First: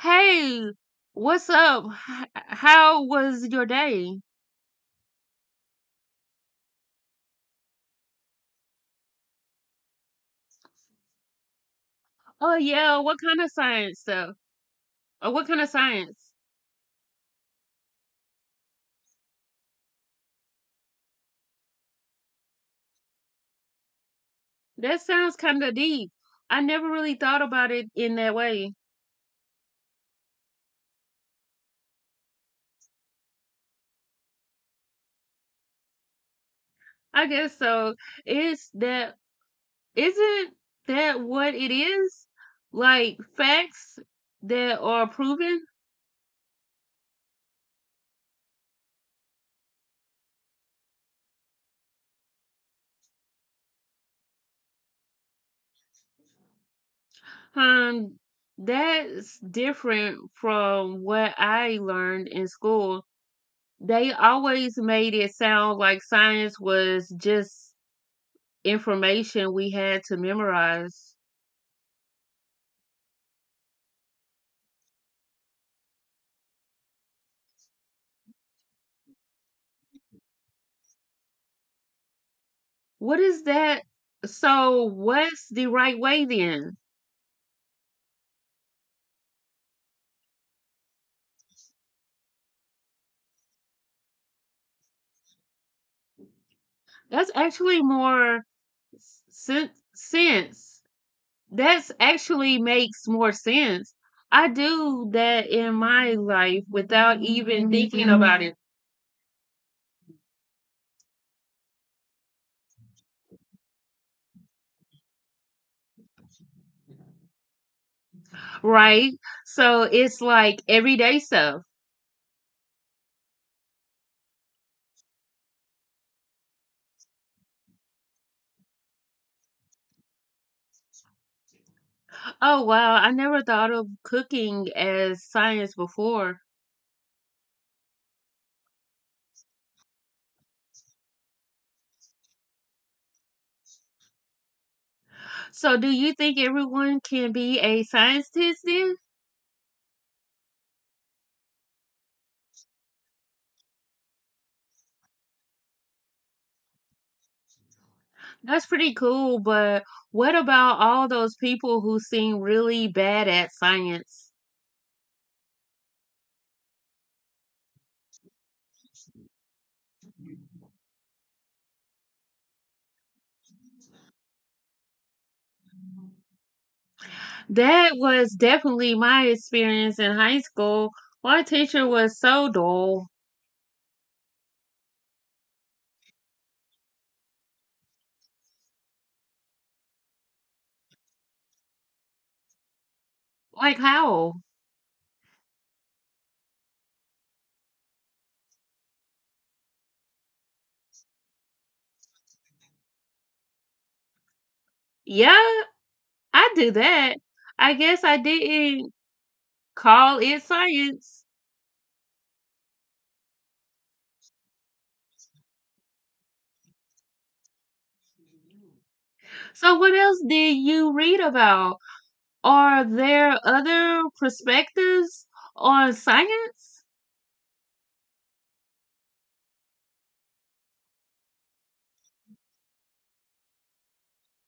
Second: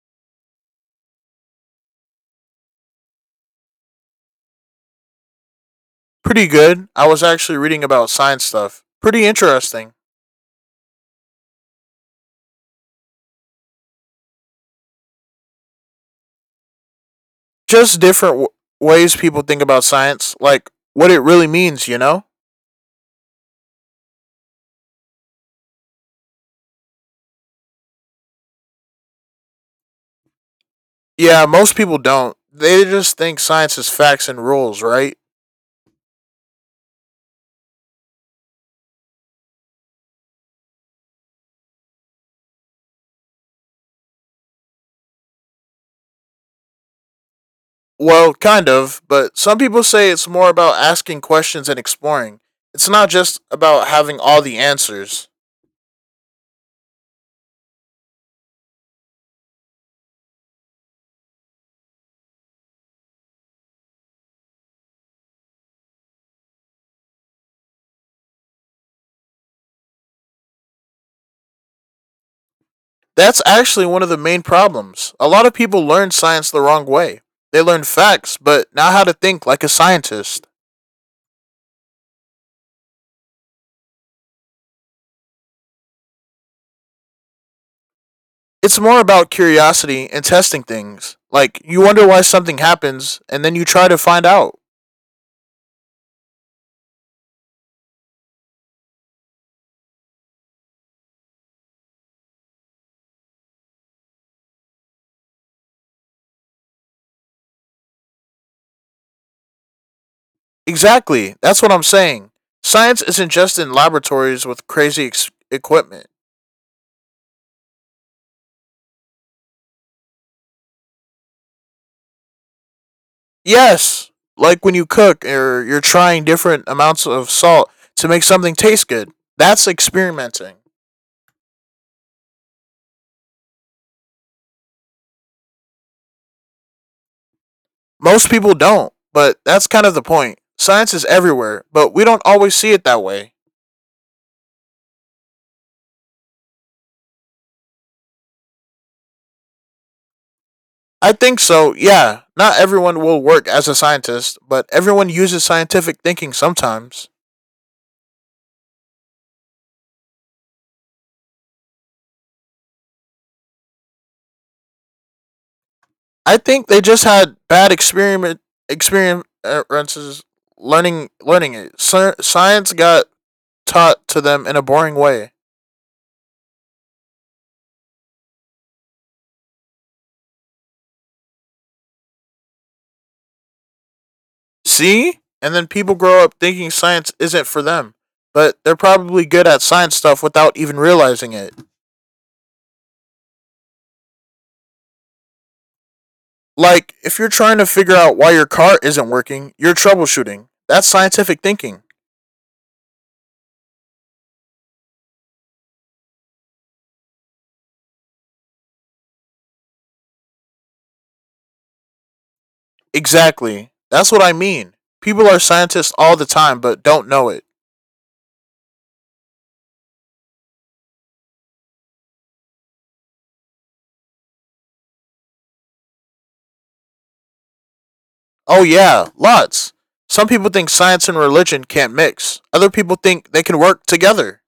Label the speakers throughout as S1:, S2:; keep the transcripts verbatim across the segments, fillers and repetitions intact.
S1: Hey, what's up? H- how was your day?
S2: Pretty good. I was actually reading about science stuff. Pretty interesting.
S1: Oh yeah, what kind of science stuff? Or what kind of science?
S2: Just different w- ways people think about science, like what it really means, you know?
S1: That sounds kind of deep. I never really thought about it in that way.
S2: Yeah, most people don't. They just think science is facts and rules, right?
S1: I guess so. Is that isn't that what it is? Like facts that are proven?
S2: Well, kind of, but some people say it's more about asking questions and exploring. It's not just about having all the answers.
S1: Um, that's different from what I learned in school. They always made it sound like science was just information we had to memorize.
S2: That's actually one of the main problems. A lot of people learn science the wrong way. They learn facts, but not how to think like a scientist.
S1: What is that? So, what's the right way then?
S2: It's more about curiosity and testing things. Like you wonder why something happens and then you try to find out.
S1: That's actually more sen- sense. That's actually makes more sense. I do that in my life without even thinking about it,
S2: Exactly. That's what I'm saying. Science isn't just in laboratories with crazy ex- equipment.
S1: right? So it's like everyday stuff.
S2: Yes, like when you cook or you're trying different amounts of salt to make something taste good. That's experimenting.
S1: Oh, wow. I never thought of cooking as science before.
S2: Most people don't, but that's kind of the point. Science is everywhere, but we don't always see it that way.
S1: So, do you think everyone can be a scientist then?
S2: I think so. Yeah, not everyone will work as a scientist, but everyone uses scientific thinking sometimes.
S1: That's pretty cool, but what about all those people who seem really bad at science?
S2: I think they just had bad experiment experiences learning learning it. Sci- Science got taught to them in a boring way.
S1: That was definitely my experience in high school. My teacher was so dull.
S2: See? And then people grow up thinking science isn't for them, but they're probably good at science stuff without even realizing it.
S1: Like, how?
S2: Like if you're trying to figure out why your car isn't working, you're troubleshooting. That's scientific thinking.
S1: Yeah, I do that. I guess I didn't call it science.
S2: Exactly. That's what I mean. People are scientists all the time but don't know it.
S1: So, what else did you read about? Are there other perspectives on science?
S2: Oh, yeah, lots. Some people think science and religion can't mix, other people think they can work together.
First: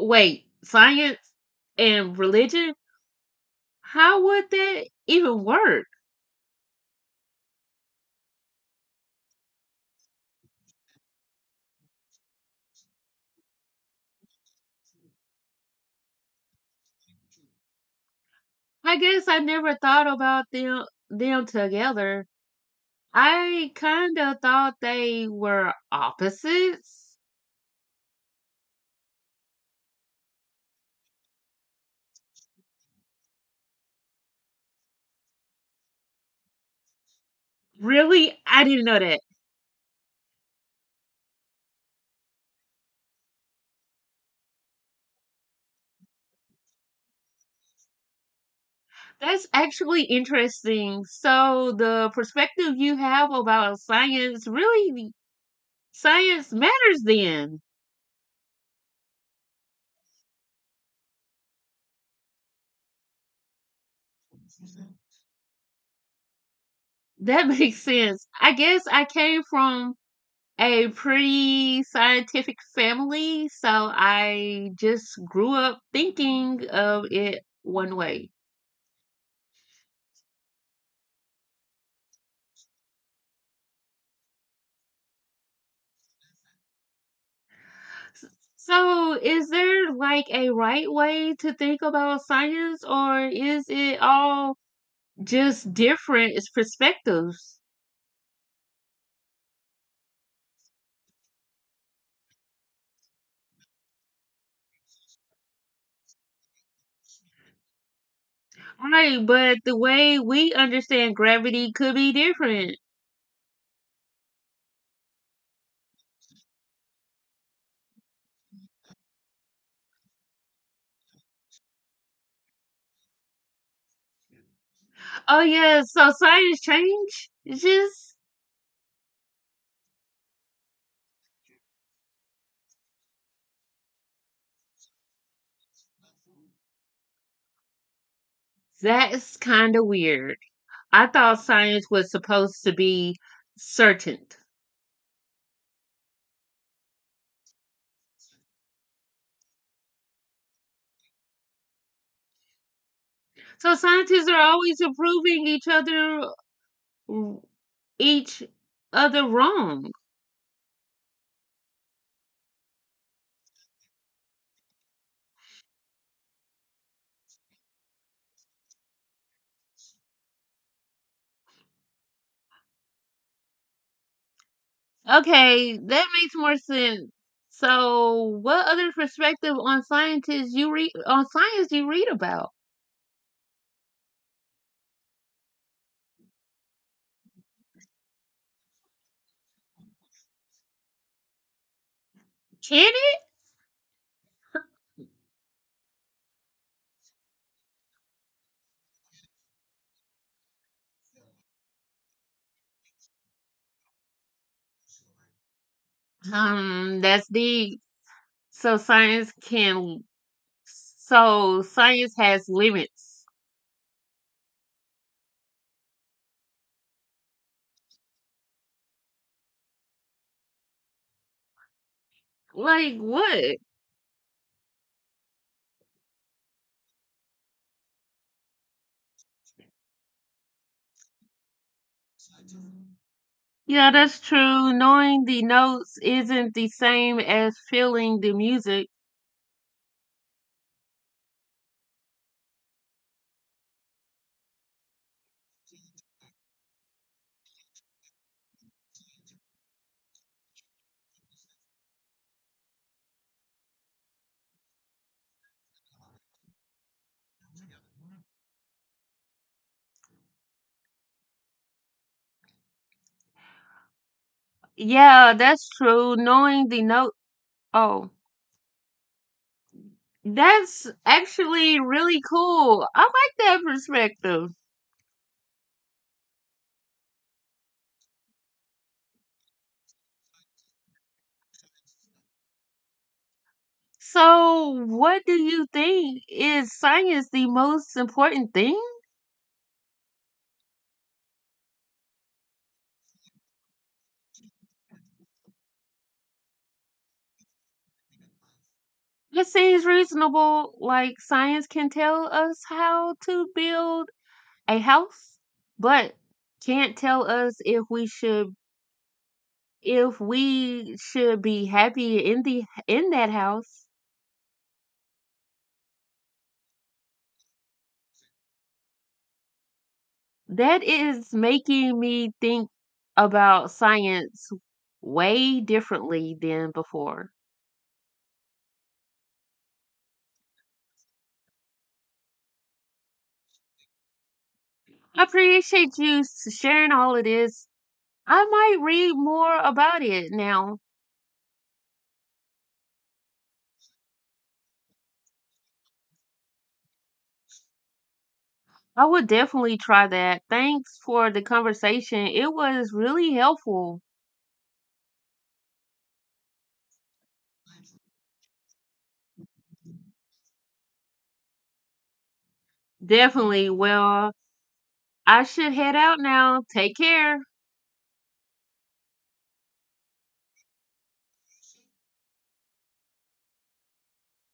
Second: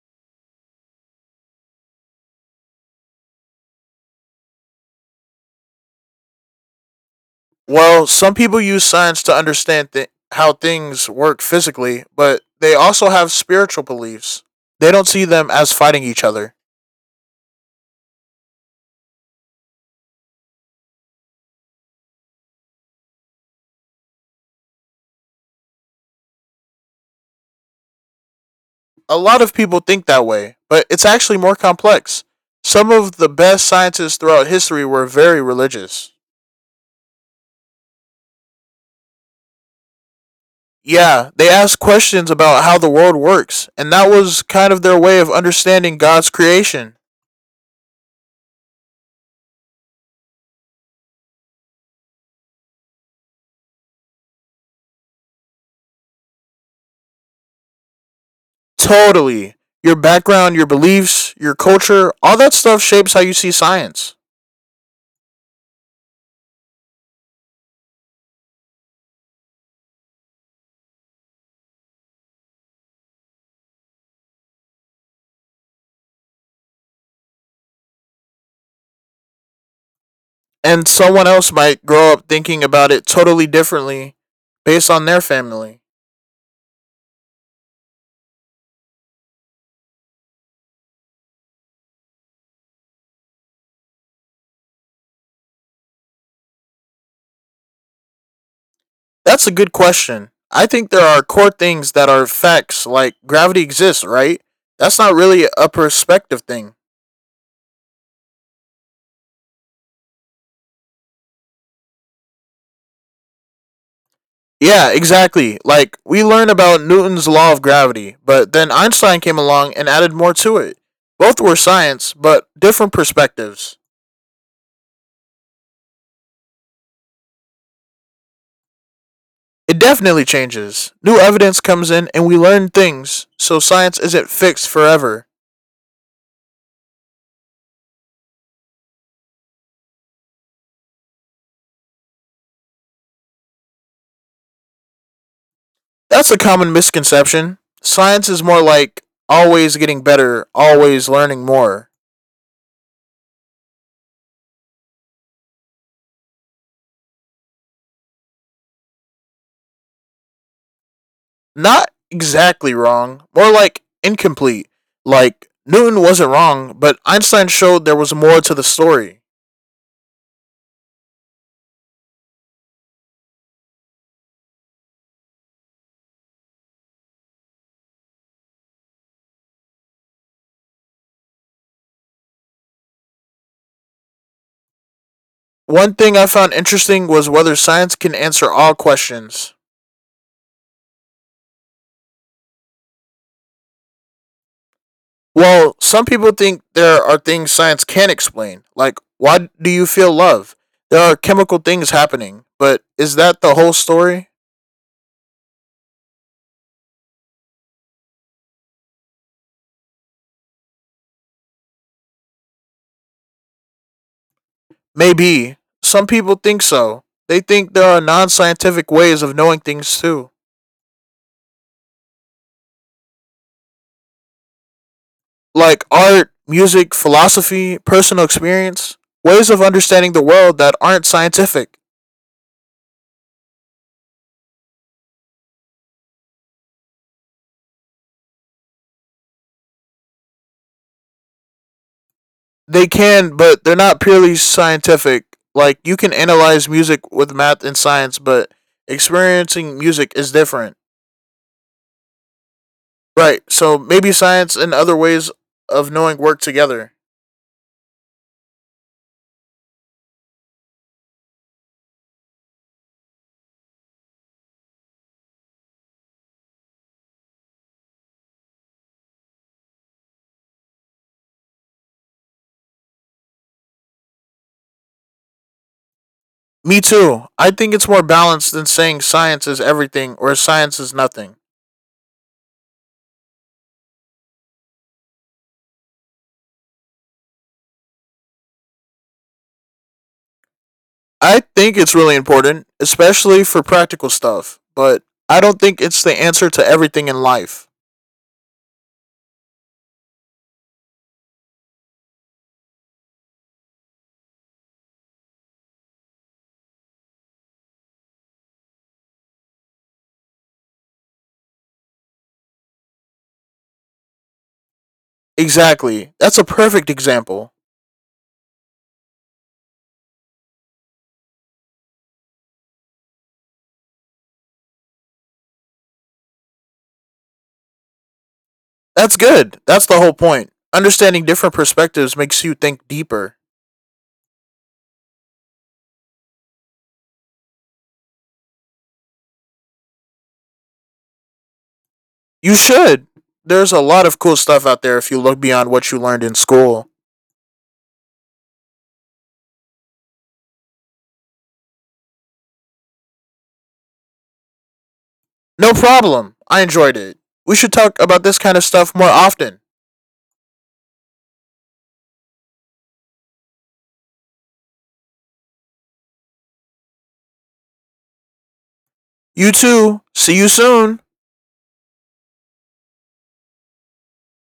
S1: Wait, science and religion? How would that even work?
S2: Well, some people use science to understand th- how things work physically, but they also have spiritual beliefs. They don't see them as fighting each other.
S1: I guess I never thought about them them together. I kind of thought they were opposites.
S2: A lot of people think that way, but it's actually more complex. Some of the best scientists throughout history were very religious.
S1: Really? I didn't know that.
S2: Yeah, they asked questions about how the world works, and that was kind of their way of understanding God's creation.
S1: That's actually interesting. So the perspective you have about science really science matters then.
S2: Totally. Your background, your beliefs, your culture, all that stuff shapes how you see science.
S1: That makes sense. I guess I came from a pretty scientific family, so I just grew up thinking of it one way.
S2: And someone else might grow up thinking about it totally differently based on their family.
S1: S- So, is there like a right way to think about science, or is it all just different? It's perspectives.
S2: That's a good question. I think there are core things that are facts, like gravity exists, right? That's not really a perspective thing.
S1: Right, but the way we understand gravity could be different.
S2: Yeah, exactly. Like, we learn about Newton's law of gravity, but then Einstein came along and added more to it. Both were science, but different perspectives.
S1: Oh, yeah, so science change? It's just,
S2: It definitely changes. New evidence comes in and we learn things, so science isn't fixed forever.
S1: that's kind of weird. I thought science was supposed to be certain.
S2: That's a common misconception. Science is more like always getting better, always learning more.
S1: So scientists are always proving each other each other wrong.
S2: Not exactly wrong, more like incomplete. Like, Newton wasn't wrong, but Einstein showed there was more to the story.
S1: Okay, that makes more sense. So, what other perspective on scientists you read on science you read about?
S2: One thing I found interesting was whether science can answer all questions.
S1: Can it?
S2: Well, some people think there are things science can't explain, like why do you feel love? There are chemical things happening, but is that the whole story?
S1: Um, that's deep. So science can. So science has limits.
S2: Maybe. Some people think so. They think there are non scientific ways of knowing things too,
S1: Like what?
S2: like art, music, philosophy, personal experience, ways of understanding the world that aren't scientific.
S1: Yeah, that's true. Knowing the notes isn't the same as feeling the music.
S2: They can, but they're not purely scientific. Like you can analyze music with math and science, but experiencing music is different. Right. So maybe science and other ways of knowing work together.
S1: Yeah, that's true. Knowing the note. Oh, that's actually really cool. I like that perspective.
S2: Me too. I think it's more balanced than saying science is everything or science is nothing.
S1: So, what do you think? Is science the most important thing?
S2: I think it's really important, especially for practical stuff, but I don't think it's the answer to everything in life.
S1: It seems reasonable, like science can tell us how to build a house, but can't tell us if we should if we should be happy in the in that house.
S2: Exactly. That's a perfect example.
S1: That is making me think about science way differently than before.
S2: That's good. That's the whole point. Understanding different perspectives makes you think deeper.
S1: I appreciate you s- sharing all of this. I might read more about it now.
S2: You should. There's a lot of cool stuff out there if you look beyond what you learned in school.
S1: I would definitely try that. Thanks for the conversation. It was really helpful.
S2: No problem. I enjoyed it. We should talk about this kind of stuff more often.
S1: Definitely. Well, I should head out now. Take care.
S2: You too. See you soon.